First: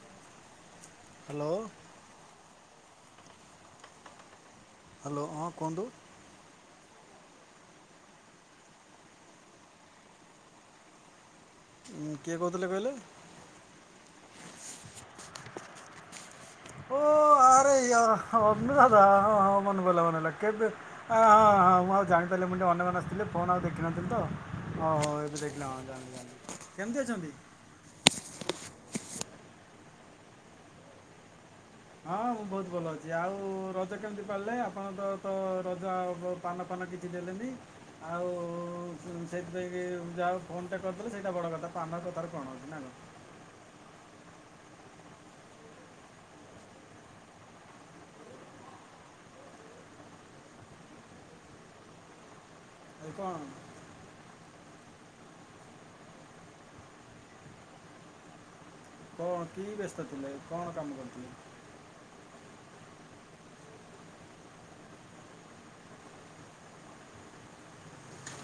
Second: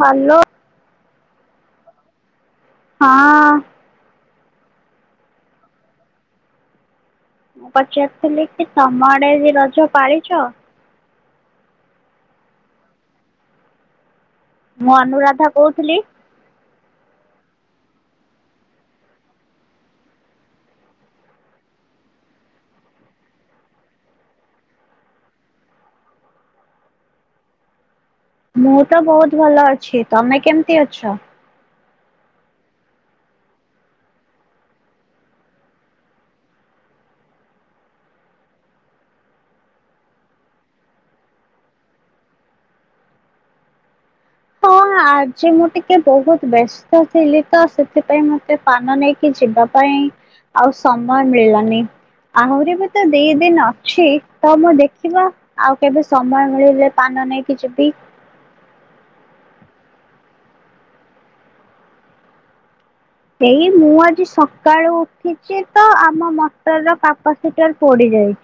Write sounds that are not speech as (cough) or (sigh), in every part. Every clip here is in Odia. ହ୍ୟାଲୋ। ହ୍ୟାଲୋ। ହଁ। ହ୍ୟାଲୋ ହଁ କୁହନ୍ତୁ। ମୁଁ ପଚାରିଥିଲି କି ତମ ଆଡେ ବି ରଜ ପଳିଛ। ଉଁ କିଏ କହୁଥିଲେ କହିଲେ? ମୁଁ ଅନୁରାଧା କହୁଥିଲି। ଓ ଆରେ ଆ ଅନୁରାଧା ହଁ ହଁ ମନେପଡ଼ିଲା ମନେପଡିଲା। କେବେ ହଁ ହଁ ମୁଁ ଆଉ ଜାଣିଥିଲି ମୁଁ ଟିକେ ଅନ୍ୟମନସ୍କ ଥିଲି। ଫୋନ୍ ଆଉ ଦେଖିନଥିଲି ତ ହଁ ହ ଏବେ ଦେଖିଲି। ଜାଣିଲି ଜାଣି କେମିତି ଅଛନ୍ତି? ମୁଁ ତ ବହୁତ ଭଲ ଅଛି। ତମେ କେମିତି ଅଛ? ହଁ ମୁଁ ବହୁତ ଭଲ ଅଛି। ଆଉ ରଜ କେମିତି ପିଲେ ଆପଣ ତ ତ ରଜ ପାନ ଫାନ କିଛି ଦେଲେନି ଆଉ ସେଇଥିପାଇଁ ଯାହା ହଉ ଫୋନଟେ କରିଦେଲେ ସେଇଟା ବଡ଼ କଥା ପାନ କଥାରେ କଣ ଅଛି ନା କଣ। ହଁ ଆଜି ମୁଁ ଟିକେ ବହୁତ ବ୍ୟସ୍ତ ଥିଲି ତ ସେଥିପାଇଁ ମତେ ପାନ ନେଇକି ଯିବା ପାଇଁ ଆଉ ସମୟ ମିଳିଲନି। ଆହୁରି ତ ଆଉ ଦି କଣ ଦିନ ଅଛି। ତ ମୁଁ ଦେଖିବା ଆଉ କେବେ ସମୟ ମିଳିଲେ ପାନ ନେଇକି ଯିବି। କଣ କି ବ୍ୟସ୍ତ ଥିଲେ? କଣ କାମ କରୁଥିଲେ? ଏଇ ମୁଁ ଆଜି ସକାଳୁ ଉଠିଛି ତ ଆମ ମଟରର କାପାସିଟର ପୋଡି ଯାଇଛି।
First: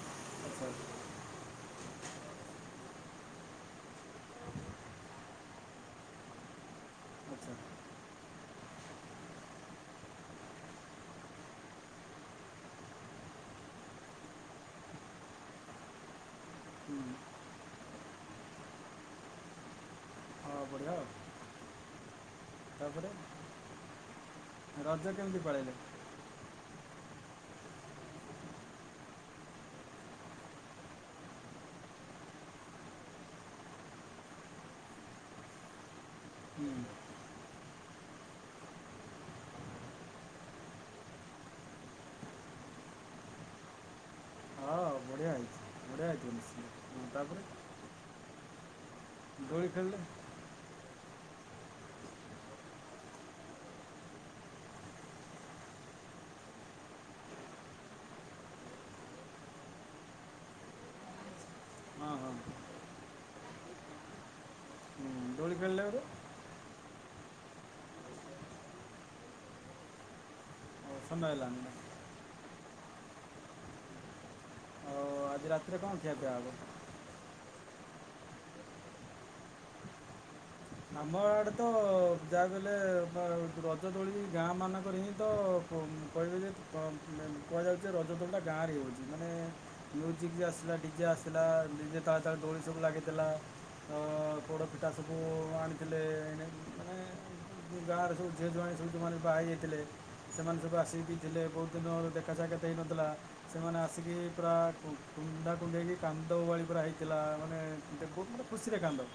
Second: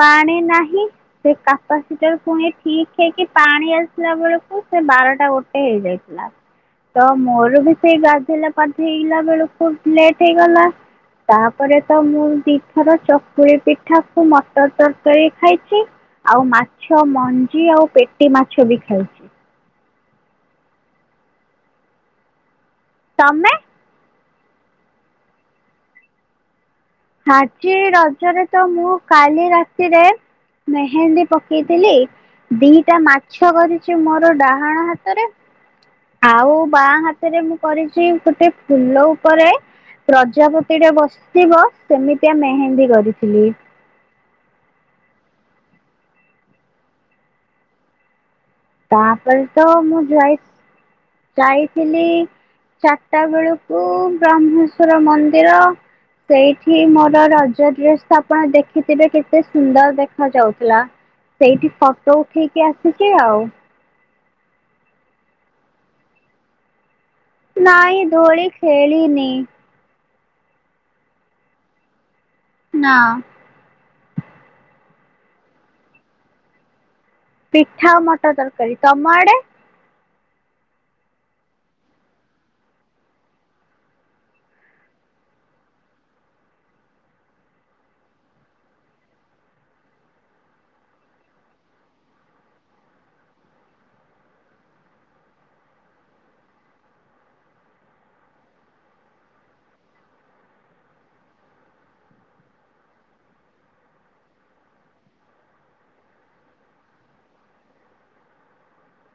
ପାଣି ଆଚ୍ଛା ନାହିଁ ସେ କାପାସିଟର ପୁଣି ଠିକ ହେଇକି ପାଣି ଆସିଲା ବେଳକୁ ସେ ବାରଟା ଗୋଟେ ହେଇଯାଇଥିଲା। ତ ଆଚ୍ଛା ମୋର ବି ସେଇ ଗାଧୋଇଲା ଧେଇଲା ବେଳକୁ ଲେଟ ହେଇଗଲା। ତାପରେ ତ ମୁଁ ଦିଥର ଚକୁଳି ପିଠାକୁ ମଟର ତରକାରୀ ଖାଇଛି ଆଉ ହୁଁ ମାଛ ମଞ୍ଜି ଆଉ ପେଟି ମାଛ ବି ଖାଇଛି। ହଁ ବଢ଼ିଆ ଆଉ ତାପରେ ତମେ? ରଜ କେମିତି ପାଳିଲେ। ଆଜି ରଜରେ ତ ମୁଁ କାଲି ରାତିରେ ମେହେନ୍ଦୀ ପକେଇଥିଲି। ଦିଟା ମାଛ କରିଛି ମୋର ଡାହାଣ ହାତରେ ଆଉ ହୁଁ ବାଆଁ ହାତରେ ମୁଁ କରିଛି ଗୋଟେ ଫୁଲ ଉପରେ ପ୍ରଜାପତି ଟା ବସିିବ ସେମିତିଆ ମେହେନ୍ଦୀ କରିଥିଲି। ହଁ ବଢିଆ ହେଇଛି ବଢିଆ ହେଇଛି ନିଶ୍ଚ। ତାପରେ ତାପରେ ତ ଦୋଳି ଖେଳିଲେ ମୁଁ ଯାଇ ଯାଇଥିଲି ଚାରିଟା ବେଳକୁ ବ୍ରହ୍ମେଶ୍ଵର ମନ୍ଦିର ସେଇଠି ମୋର ରଜ ଡ୍ରେସ ଆପଣ ଦେଖିଥିବେ କେତେ ସୁନ୍ଦର ଦେଖ ଯାଉଥିଲା। ସେଇଠି ହଁ ଫଟୋ ହଁ ଉଠେଇକି ଆସିଛି ଆଉ। ହୁଁ ଦୋଳି ଖେଳିଲେ (inaudible) ନାଇଁ ଦୋଳି ଖେଲିନି। (inaudible) ନାଁ। ତ ଆଜି ରାତିରେ କଣ ଖିଆ ପିଆ ହବ? ପିଠା ଆଉ ମଟର ତରକାରୀ। ତମ ଆଡେ ଆମ ଆଡ଼େ ତ ଯାହାକୁ କଲେ ରଜ ଦୋଳି ଗାଁ ମାନଙ୍କରେ ହିଁ ତ କହିବେ ଯେ କୁହାଯାଉଛି ରଜ ଦୋଳିଟା ଗାଁରେ ହେଉଛି ମାନେ ମ୍ୟୁଜିକ୍ ଯେ ଆସିଲା ଡିଜେ ଆସିଲା ଡିଜେ ତାଳେ ତାଳେ ଦୋଳି ସବୁ ଲାଗିଥିଲା। ପୋଡ଼ପିଠା ସବୁ ଆଣିଥିଲେ ମାନେ ଗାଁରେ ସବୁ ଝିଅଝୁଆ ସବୁ ଯେଉଁମାନେ ବାହା ହେଇଯାଇଥିଲେ ସେମାନେ ସବୁ ଆସି ପିଇଥିଲେ ବହୁତ ଦିନ ଦେଖା ସାକ୍ଷାତ ହେଇନଥିଲା ସେମାନେ ଆସିକି ପୁରା କୁଣ୍ଡା କୁଣ୍ଡେଇକି କାନ୍ଦ ବାଳି ପୁରା ହେଇଥିଲା। ମାନେ ବହୁତ ମାନେ ଖୁସିରେ କାନ୍ଦ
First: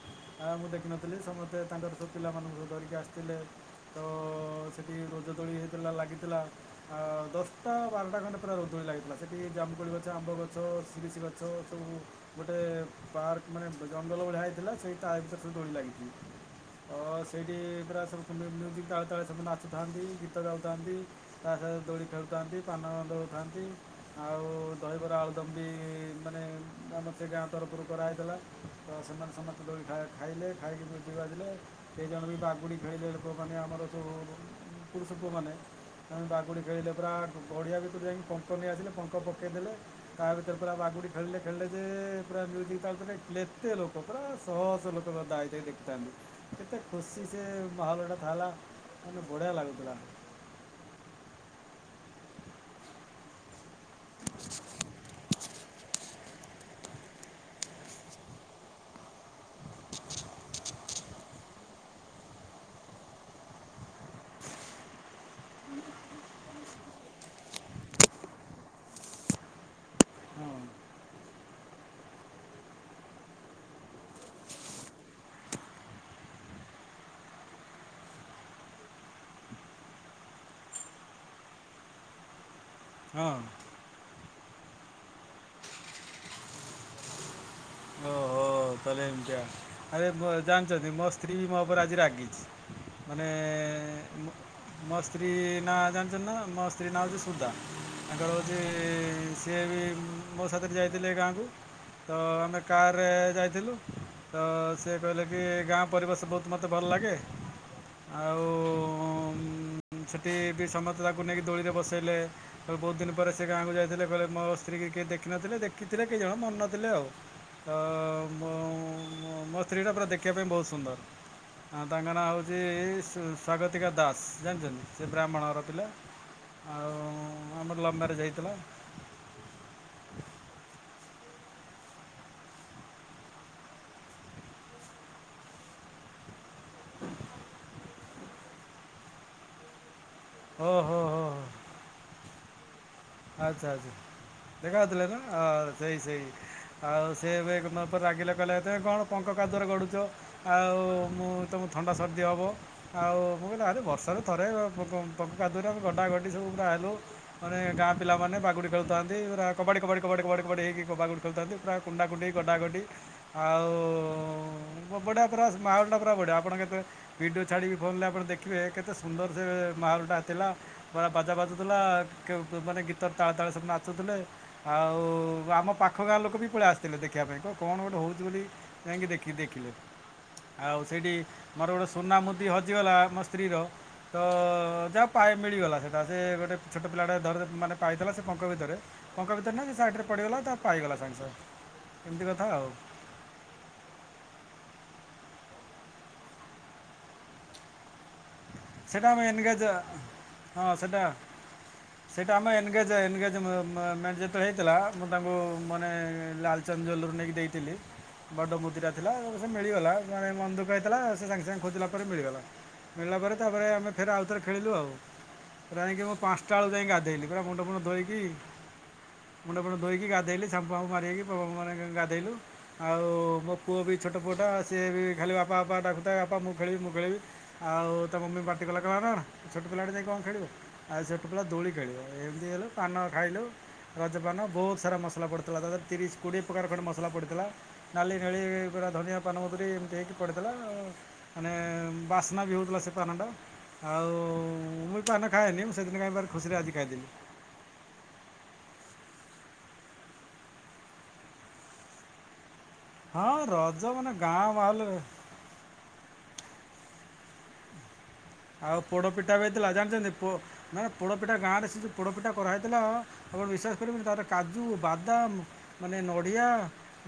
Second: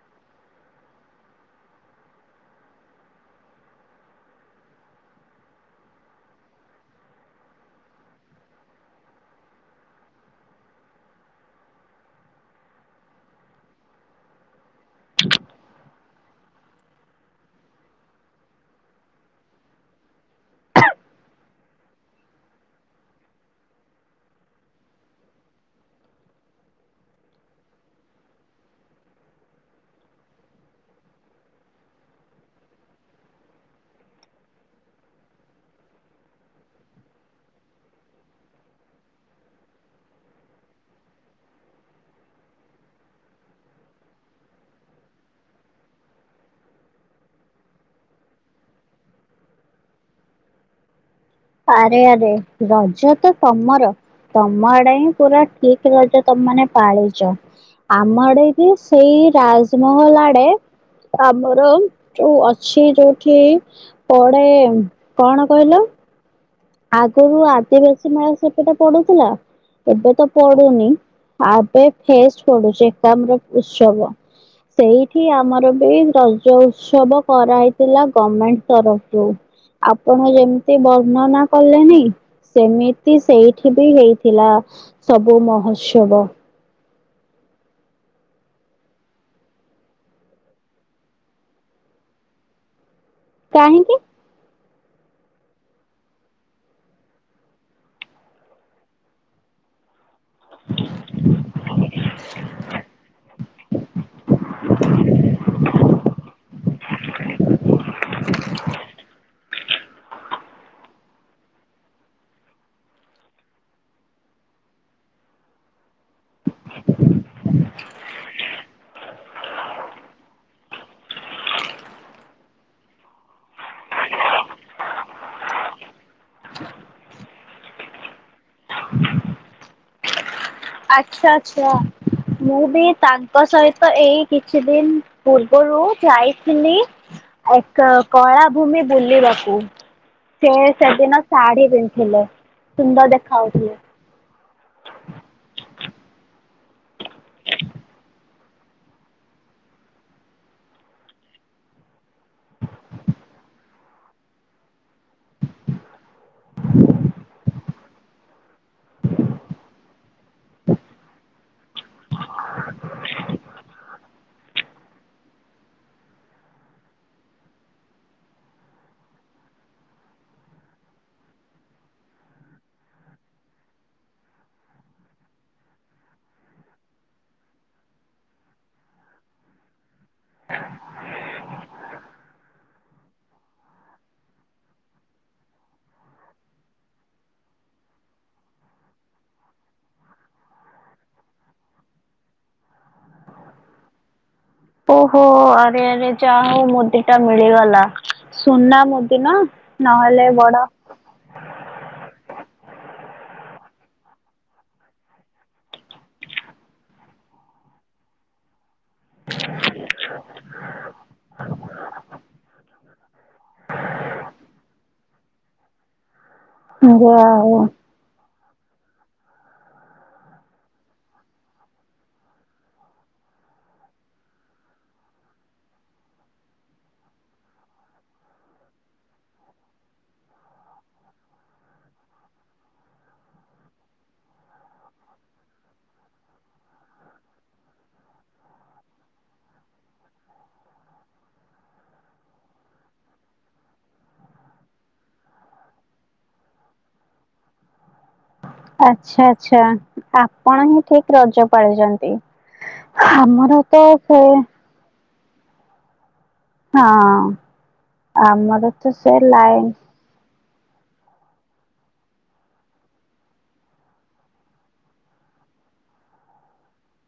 ଆ ମୁଁ ଦେଖିନଥିଲି ଥିଲି ସମସ୍ତେ ତାଙ୍କର ସବୁ ପିଲାମାନଙ୍କୁ ସବୁ ଧରିକି ଆସିଥିଲେ। ତ ସେଠି ରୋଜଦୋଳି ହେଇଥିଲା ଲାଗିଥିଲା ଦଶଟା ବାରଟା ଖଣ୍ଡେ ପୁରା ରୋଜଦୋଳି ଲାଗିଥିଲା। ସେଠି ଜାମୁକୋଳି ଗଛ ଆମ୍ବ ଗଛ ସିରିସିି ଗଛ ସବୁ ଗୋଟେ ପାର୍କ ମାନେ ଜଙ୍ଗଲ ଭଳିଆ ହେଇଥିଲା ସେଇ ତା ଭିତରେ ସବୁ ଦୋଳି ଲାଗିଥିଲା। ତ ସେଇଠି ପୁରା ସବୁ ମୁଜିକ୍ ତାଳେ ତାଳେ ସବମାନେ ନାଚୁଥାନ୍ତି। ଗୀତ ଗାଉଥାନ୍ତି। ତା ସହିତ ଦୋଳି ଖେଳୁଥାନ୍ତି ପାନ ଦଳୁଥାନ୍ତି। ଆଉ ଦହିବରା ଆଳୁଦମ୍ ବି ମାନେ ଆମର ସେ ଗାଁ ତରଫରୁ କରାହୋଇଥିଲା। ତ ସେମାନେ ସମସ୍ତେ ଦୋଳି ଖାଇଲେ। ଖାଇକି ମୁଜିକ୍ ବାସିଲେ ସେହି ଜଣ ବି ବାଗୁଡ଼ି ଖେଳିଲେ ଲୋକମାନେ ଆମର ସବୁ ପୁରୁଷ ପୁଅମାନେ ବାଗୁଡ଼ି ଖେଳିଲେ ପୁରା ଗଡ଼ିଆ ଭିତରୁ ଯାଇକି ପଙ୍କ ନେଇଆସିଲେ ପଙ୍କ ପକାଇ ଦେଲେ ତା ଭିତରେ ପୁରା ବାଗୁଡ଼ି ଖେଳିଲେ ଖେଳିଲେ ଯେ ପୁରା ମ୍ୟୁଜିକ୍ ତାଳ ଏତେ ଲୋକ ପୁରା ଶହ ଶହ ଲୋକ ଗଦା ହେଇ ସେ ଦେଖିଥାନ୍ତି କେତେ ଖୁସି ସେ ମାହଲ ଟା ଲା ମାନେ ବଢିଆ ଲାଗୁଥିଲା। ଆରେ ଆରେ ରଜ ତ ତମର। ତମ ଆଡେ ହିଁ ପୁରା ଠିକ ରଜ ତମାନେ ପାଳିଛ। ଆମ ଆଡେ ବି ସେଇ ରାଜମହଲ ଆଡେ ଆମର ଯଉ ଅଛି ଯୋଉଠି ପଡେ କଣ କହିଲ ଆଗରୁ ଆଦିବାସୀ ମେଳା ସେପଟେ ପଡୁଥିଲା। ଏବେ ତ ହଁ ପଡୁନି ଏବେ ଫେଷ୍ଟ ପଡୁଛି ଏକାମର ଉତ୍ସବ। ସେଇଠି ଆମର ବି ରଜ ଉତ୍ସବ କରାହେଇଥିଲା ଗମେଣ୍ଟ ତରଫରୁ। ଆପଣ ଯେମିତି ବର୍ଣ୍ଣନା କଲେନି ସେମିତି ହଁ ସେଇଠି ବି ହେଇ ଥିଲା ସବୁ ମହୋତ୍ସବ। ଓହୋ। ତାହେଲେ ଏମତିଆ ଆରେ ଜାଣିଛନ୍ତି ମୋ ସ୍ତ୍ରୀ ବି ମୋ ଉପରେ ଆଜି ରାଗିଛି। ମାନେ କାହିଁକି? ମୁଁ ମୋ ସ୍ତ୍ରୀ ନାଁ ଜାଣିଛନ୍ତି ନା ମୋ ସ୍ତ୍ରୀ ନା ହଉଛି ସୁଧା। ତାଙ୍କର ହଉଛି ସିଏ ବି ମୋ ସାଥିରେ ଯାଇଥିଲେ ଗାଁକୁ। ତ ଆମେ କାର ରେ ଯାଇଥିଲୁ। ତ ସିଏ କହିଲେ କି ଗାଁ ପରିବେଶ ବହୁତ ମତେ ଭଲ ଲାଗେ ଆଉ ସେଠି ବି ସମସ୍ତେ ତାକୁ ନେଇକି ଦୋଳିରେ ବସେଇଲେ କହିଲେ ବହୁତ ଦିନ ପରେ ସେ ଗାଁକୁ ଯାଇଥିଲେ। କହିଲେ ମୋ ସ୍ତ୍ରୀକି କିଏ ଦେଖିନଥିଲେ ଦେଖିଥିଲେ କେହି ଜଣ ମନ ନଥିଲେ ଆଉ। ତ ମୁଁ ମୋ ସ୍ତ୍ରୀଟା ପୁରା ଦେଖିବା ପାଇଁ ବହୁତ ସୁନ୍ଦର ଆ ତାଙ୍କ ନାଁ ହେଉଛି ସ୍ୱାଗତିକା ଦାସ ଜାଣିଛନ୍ତି ସେ ବ୍ରାହ୍ମଣ ଘର ପିଲା ଆଉ ଆମର ଲଭ୍ ମ୍ୟାରେଜ ହେଇଥିଲା। ଆଚ୍ଛା ଆଚ୍ଛା ମୁଁ ବି ତାଙ୍କ ସହିତ ଏଇ କିଛି ଦିନ ପୂର୍ବରୁ ଯାଇଥିଲି ଏକ କଳା ଭୂମି ବୁଲିବାକୁ। ସେ ଓ ହୋ ସେଦିନ ହୋ ହୋ ଶାଢୀ ପିନ୍ଧିଥିଲେ। ସୁନ୍ଦର ଆଚ୍ଛା ଦେଖାଯାଉଥିଲେ। ଆଚ୍ଛା ଦେଖା ହେଇଥିଲେ ନା ସେଇ ସେଇ ଆଉ ସେ ଏବେ ମୋ ଉପରେ ରାଗିଲା କହିଲା ତମେ କଣ ପଙ୍କ କାଦୁଅରେ ଗଡ଼ୁଛ ଆଉ ମୁଁ ତମକୁ ଥଣ୍ଡା ସର୍ ସର୍ଦ୍ଦି ହବ ଆଉ ମୁଁ କହିଲି ଆରେ ବର୍ଷେ ତାହେଲେ ଥରେ ପଙ୍କ କାଦୁଅରେ ଆମେ ଗଡ଼ାଗଡ଼ି ସବୁ ପୁରା ହେଲୁ ମାନେ ଗାଁ ପିଲାମାନେ ବାଗୁଡ଼ି ଖେଳୁଥାନ୍ତି ପୁରା କବାଡ଼ି କବାଡ଼ି କବାଡ଼ି କବାଡ଼ି କବାଡ଼ି ହୋଇକି ବାଗୁଡ଼ି ଖେଳୁଥାନ୍ତି ପୁରା କୁଣ୍ଡା କୁଣ୍ଡି ଗଡ଼ା ଗଡ଼ି ଆଉ ବଢ଼ିଆ ପୁରା ମାହୋଲ ଟା ପୁରା ବଢିଆ ଆପଣ କେତେ ଭିଡିଓ ଛାଡ଼ିକି ଫୋନରେ ଆପଣ ଦେଖିବେ କେତେ ସୁନ୍ଦର ସେ ମାହଲଟା ଥିଲା ପୁରା ବାଜା ବାଜୁଥିଲା ମାନେ ଗୀତର ତାଳ ତାଳେ ସବୁ ନାଚୁଥିଲେ ଆଉ ଆମ ପାଖ ଗାଁ ଲୋକ ବି ପଳେଇ ଆସିଥିଲେ ଦେଖିବା ପାଇଁ କହିଲେ କଣ ଗୋଟେ ହଉଛି ବୋଲି ଯାଇକି ଦେଖି ଦେଖିଲେ ଆଉ ସେଇଠି ମୋର ଗୋଟେ ସୁନା ମୁଦି ହଜିଗଲା ମୋ ସ୍ତ୍ରୀର ତ ଯାହା ପାଏ ମିଳିଗଲା ସେଇଟା ସେ ଗୋଟେ ଛୋଟ ପିଲାଟେ ଧରି ମାନେ ପାଇଥିଲା ସେ ପଙ୍କ ଭିତରେ ପଙ୍କ ଭିତରେ ନୁହଁ ସେ ସାଇଟରେ ପଡ଼ିଗଲା ତା ପାଇଗଲା ସାଙ୍ଗେ ସାଙ୍ଗେ ଏମିତି କଥା ଆଉ। ଓହୋ ଆରେ ଆରେ ଯା ହଉ ମୁଦିଟା ମିଳିଗଲା। ସୁନା ସେଇଟା ଆମେ ମୁଦି ନା ଏନଗେଜ୍ ନହେଲେ ବଡ ହଁ ସେଇଟା ସେଇଟା ଆମ ଏନଗେଜ୍ ଏନଗେଜ ମାନେ ଯେତେବେଳେ ହେଇଥିଲା ମୁଁ ତାଙ୍କୁ ମାନେ ଲାଲଚାନ୍ଦ ଜ୍ୱେଲେରିରୁ ନେଇକି ଦେଇଥିଲି ବଡ଼ ମୁଦିଟା ଥିଲା ସେ ମିଳିଗଲା ମାନେ ଭାରି ମନଦୁଃଖ ହେଇଥିଲା ସେ ସାଙ୍ଗେ ସାଙ୍ଗେ ଖୋଜିଲା ପରେ ମିଳିଗଲା ମିଳିଲା ପରେ ତାପରେ ଆମେ ଫେରେ ଆଉଥରେ ଖେଳିଲୁ ଆଉ ଯାଇଁକି ମୁଁ ପାଞ୍ଚଟା ବେଳକୁ ଯାଇ ଯାହା ଗାଧେଇଲି ପୁରା ହଉ ମୁଣ୍ଡ ଫୁଣ୍ଡ ଧୋଇକି ମୁଣ୍ଡ ଫୁଣ୍ଡ ଧୋଇକି ଗାଧେଇଲି ସାମ୍ପୋ ଫାମ୍ପ ମାରି ହେଇକି ମାନେ ଗାଧେଇଲୁ ଆଉ ମୋ ପୁଅ ବି ଛୋଟ ପୁଅଟା ସିଏ ବି ଖାଲି ବାପା ବାପା ଡାକୁଥାଏ ବାପା ମୁଁ ଖେଳିବି ମୁଁ ଖେଳିବି ଆଉ ତା ମମି ପାଟି କଲା କହିଲା ନା ଛୋଟ ପିଲାଟେ ଯାଇ କଣ ଖେଳିବ ଆଉ ଛୋଟ ପିଲା ଦୋଳି ଖେଳିବ ଏମିତି ହେଲୁ ପାନ ଖାଇଲୁ ରଜପାନ ବହୁତ ସାରା ମସଲା ପଡ଼ିଥିଲା ତା ଦେହରେ ତିରିଶ କୋଡ଼ିଏ ପ୍ରକାର ଖଣ୍ଡେ ମସଲା ପଡ଼ିଥିଲା ନାଲି ନେଳି ପୁରା ଧନିଆ ପାନମଧୁରୀ ଏମିତି ହେଇକି ପଡ଼ିଥିଲା ମାନେ ବାସ୍ନା ବି ହେଉଥିଲା ସେ ପାନଟା ଆଉ ମୁଁ ବି ପାନ ଖାଏନି ମୁଁ ସେଦିନ କାଇଁ ଭାରି ଖୁସିରେ ଆଜି ଖାଇଦେଲିି। ଆଚ୍ଛା ଆଚ୍ଛା ଆପଣ ହିଁ ଠିକ ରଜ ପାଳିଛନ୍ତି। ହଁ ଆମର ତ ରଜ ମାନେ ସେ ଗାଁ ମାହୋଲରେ ହଁ। ଆମର ଆଉ ତ ପୋଡ ସେ ପିଠା ବି ଲାଇନ ହେଇଥିଲା ଜାଣିଛନ୍ତି ପୋ ମାନ ପୋଡ଼ପିଠା ଗାଁରେ ସେ ଯେଉଁ ପୋଡ଼ପିଠା କରାହୋଇଥିଲା ଆପଣ ବିଶ୍ୱସ କରିବେନି ତାର କାଜୁ ବାଦାମ ମାନେ ନଡ଼ିଆ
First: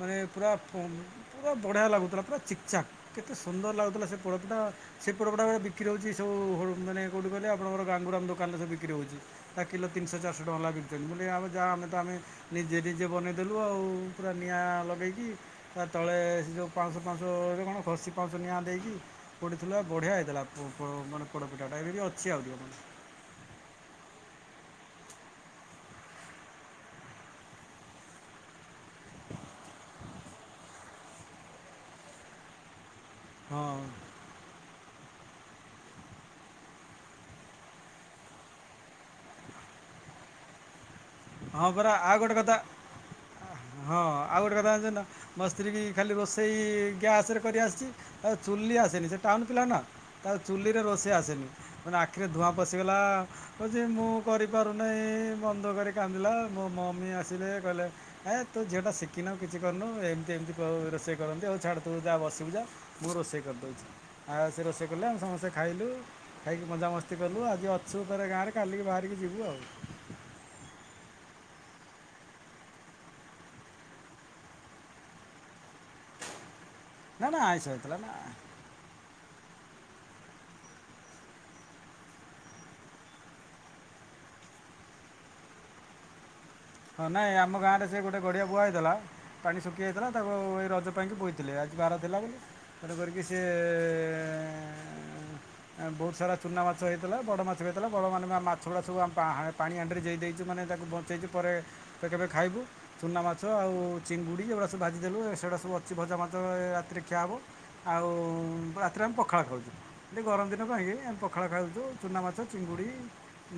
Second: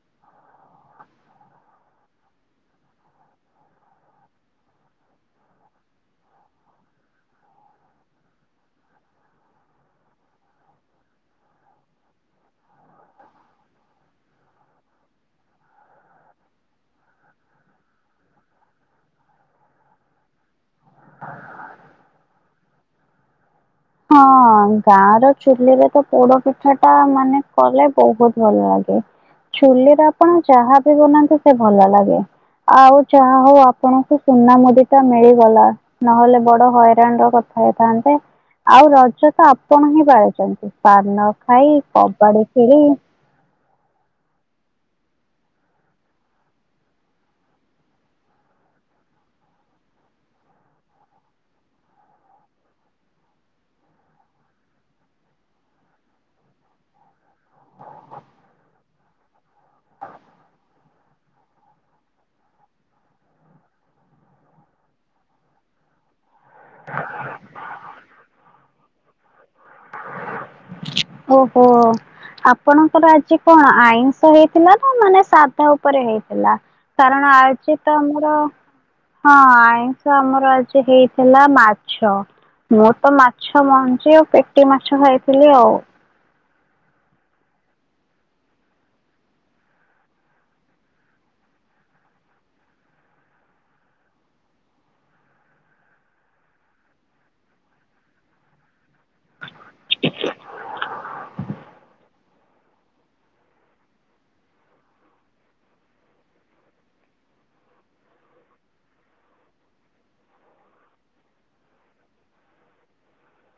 ମାନେ ପୁରା ପୁରା ବଢ଼ିଆ ଲାଗୁଥିଲା ପୁରା ଚିକଚାକ୍ କେତେ ସୁନ୍ଦର ଲାଗୁଥିଲା ସେ ପୋଡ଼ପିଠା ସେ ପୋଡ଼ପିଠା ଗରେ ବିକ୍ରି ହେଉଛି। ଯୋଉ ମାନେ କେଉଁଠି କଲେ ଆପଣଙ୍କର ଗାଙ୍ଗୁରାମ ଦୋକାନରେବୁ ବିକ୍ରି ହେଉଛି ତା କିଲୋ ତିନିଶହ ଚାରିଶହ ଟଙ୍କା ହେଲା ବିକିଛନ୍ତି ବୋ ଯାହା ଆମେ ତ ଆମେ ନିଜେ ନିଜେ ବନେଇଦେଲୁ ଆଉ ପୁରା ନିଆଁ ଲଗେଇକି ତା ତଳେ ସେ ଯେଉଁ ପାଞ୍ଚଶହ ପାଁଶରେ କଣ ଖସି ପାଉଁଶହ ନିଆଁ ଦେଇକି ପୋଡ଼ିଥିଲା ବଢ଼ିଆ ହେଇଥିଲା। ମାନେ ପୋଡ଼ ପିଠାଟା ଏବେ ବି ଅଛି ଆହୁରି। ହଁ ଗାଁ ର ଚୁଲିରେ ତ ପୋଡ ପିଠା ଟା ମାନେ କଲେ ବହୁତ ଭଲ ଲାଗେ। ଚୁଲି ଆପଣ ଯାହା ବି ବନାନ୍ତିୁ ସେ ଭଲ ଲାଗେ ଆଉ ଚାହା ହଉ ହଁ ଆପଣଙ୍କୁ ସୁନା ମୁଦି ଟା ମିଳି ଗଲା ନହେଲେ ବଡ ହଇରାଣ ର କଥା ହେଇଥାନ୍ତେ। ଆଉ ରଜ ତ ଆପଣ ହିଁ ପାଳିଛନ୍ତି। ପାନ ହଁ ଖାଇ ପରା ଆଉ ଗୋଟେ କବାଡି କଥା ଖେଳି। ହଁ ଆଉ ଗୋଟେ କଥା ଜାଣିଛ ନା ମୋ ସ୍ତ୍ରୀ କି ଖାଲି ରୋଷେଇ ଗ୍ୟାସରେ କରିଆସିଛି। ତା ଚୁଲି ଆସେନି ସେ ଟାଉନ ପିଲା ନା। ତା ଚୁଲିରେ ରୋଷେଇ ଆସେନି। ମାନେ ଆଖିରେ ଧୂଆଁ ପଶିଗଲା କଉଛି ମୁଁ କରିପାରୁନାହିଁ। ବଧ କରିଲେ। କାନ୍ଦିଲା ମୋ ମମି ଆସିଲେ। ତୁ ଝିଅ ଟା ଶିଖ କି ନ କିଛି କରିନୁ। ଏମିତି ଏମିତି ରୋଷେଇ କରନ୍ତି ଆଉ। ଛାଡେ ତୁ ଯା ବସିବୁ ଯା। ମୁଁ ରୋଷେଇ କରିଦେଉଛି। ଆଉ ସେ ରୋଷେଇ କଲେ ଆମେ ସମସ୍ତେ ଖାଇଲୁ। ଖାଇକି ମଜାମସ୍ତି କଲୁ। ଆଜି ଅଛୁ ଥରେ ଗାଁରେ କାଲିକି ବାହାରିକି ଯିବୁ ଆଉ। ଓହୋ ଆପଣଙ୍କର ଆଜି କଣ ଆଇଁଷ ହେଇଥିଲା ନା ମାନେ ସାଧା ଉପରେ ହେଇଥିଲା। ନା କାରଣ ନା ଆଇଁଷ ଆଉଛି ତ ହେଇଥିଲା ନା ଆମର ହଁ ଆଇଁଷ ଆମର ଆଜି ହେଇଥିଲା ମାଛ। ମୁଁ ତ ମାଛ ମଞ୍ଜି ଆଉ ପେଟି ମାଛ ଖାଇଥିଲି ଆଉ। ହଁ ନାଇଁ ଆମ ଗାଁରେ ସେ ଗୋଟେ ଗଡିଆ ବୁଆ ହେଇଥିଲା। ପାଣି ଶୁଖିଯାଇଥିଲା ତାକୁ ଏଇ ରଜ ପାଇଁକି ବୋଇଥିଲେ। ଆଜି ବାର ଥିଲା ବୋଲି ତେଣୁ କରିକି ସିଏ ଏ ଆଁ ବହୁତ ସାରା ଚୂନା ମାଛ ହେଇଥିଲା। ବଡ ମାଛ ବି ହେଇଥିଲା ବଡ ମ ମାଛ ଗୁଡା ସବୁ ଆମ ପା ପାଣି ଆଣ୍ଡିରେ ଯେଇ ଦେଇଛୁ। ମାନେ ତାକୁ ବଞ୍ଚେଇଛୁ। ପରେ କେବେ ଖାଇବୁ ଚୁନାମାଛ ଆଉ ଚିଙ୍ଗୁଡି ଏଇଗୁଡା ସବୁ ଭାଜିଦେଲୁ। ସେଗୁଡା ସବୁ ଅଛି ଭଜା ମାଛ ରାତିରେ ଖିଆ ହେବ। ଆଉ ରାତିରେ ଆମେ ପଖାଳ ଖାଉଛୁ। ଏ ଗରମ ଦିନ ପାଇଁ କି ଆମେ ପଖାଳ ଖାଉଛୁ। ଚୁନାମାଛ ଚିଙ୍ଗୁଡି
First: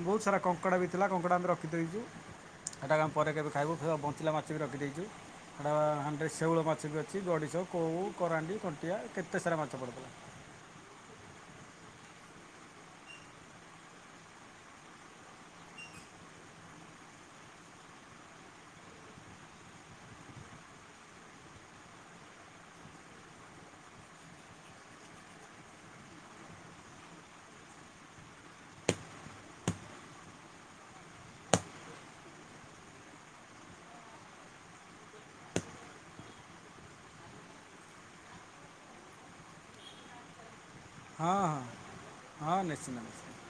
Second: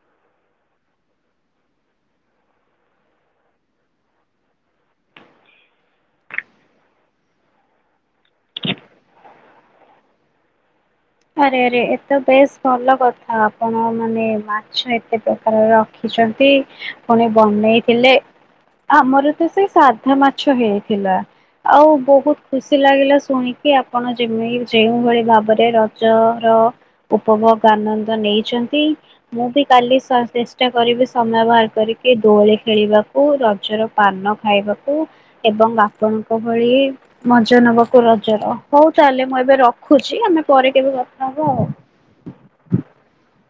ବହୁତ ସାରା କଙ୍କଡା ବି ଥିଲା କଙ୍କଡା ଆମେ ରଖି ଦେଇଛୁ। ହେଟାକୁ ଆମେ ପରେ କେବେ ଖାଇବୁ। ବଞ୍ଚିଲା ମାଛ ବି ରଖିଦେଇଛୁ। ସେଟା ହାଣ୍ଡିରେ ଶେଉଳ ମାଛ ବି ଅଛି। ଗଡିଶ, କଉ, କରାଣ୍ଡି, କଣ୍ଟିଆ କେତେ ସାରା ମାଛ ପଡିଥିଲା। ଆରେ ଆରେ ଏତ ବେଶ ଭଲ କଥା। ଆପଣ ମାନେ ମାଛ ଏତେ ପ୍ରକାର ରଖିଛନ୍ତି। ପୁଣି ବନେଇଥିଲେ। ଆମର ତ ସେ ସାଧା ମାଛ ହେଇଥିଲା। ଆଉ ବହୁତ ଖୁସି ଲାଗିଲା ଶୁଣିକି ଆପଣ ଯେମି ଯେଉଁଭଳି ଭାବରେ ରଜର ଉପଭୋଗ ଆନନ୍ଦ ନେଇଛନ୍ତି। ମୁଁ ବି କାଲି ଚେଷ୍ଟା କରିବି ସମୟ ବାହାର କରିକି ଦୋଳି ଖେଳିବାକୁ। ରଜର ପାନ ଖାଇବାକୁ ଏବଂ ଆପଣଙ୍କ ଭଳି ମଜା ନେବାକୁ ରଜର। ହଉ ତାହଲେ ମୁଁ ଏବେ ରଖୁଛି। ଆମେ ପରେ କେବେ କଥା ହଁ ହବା ଆଉ। ହଁ ହଁ ନିଶ୍ଚିନ୍ତ ନିଶ୍ଚିନ୍ତ।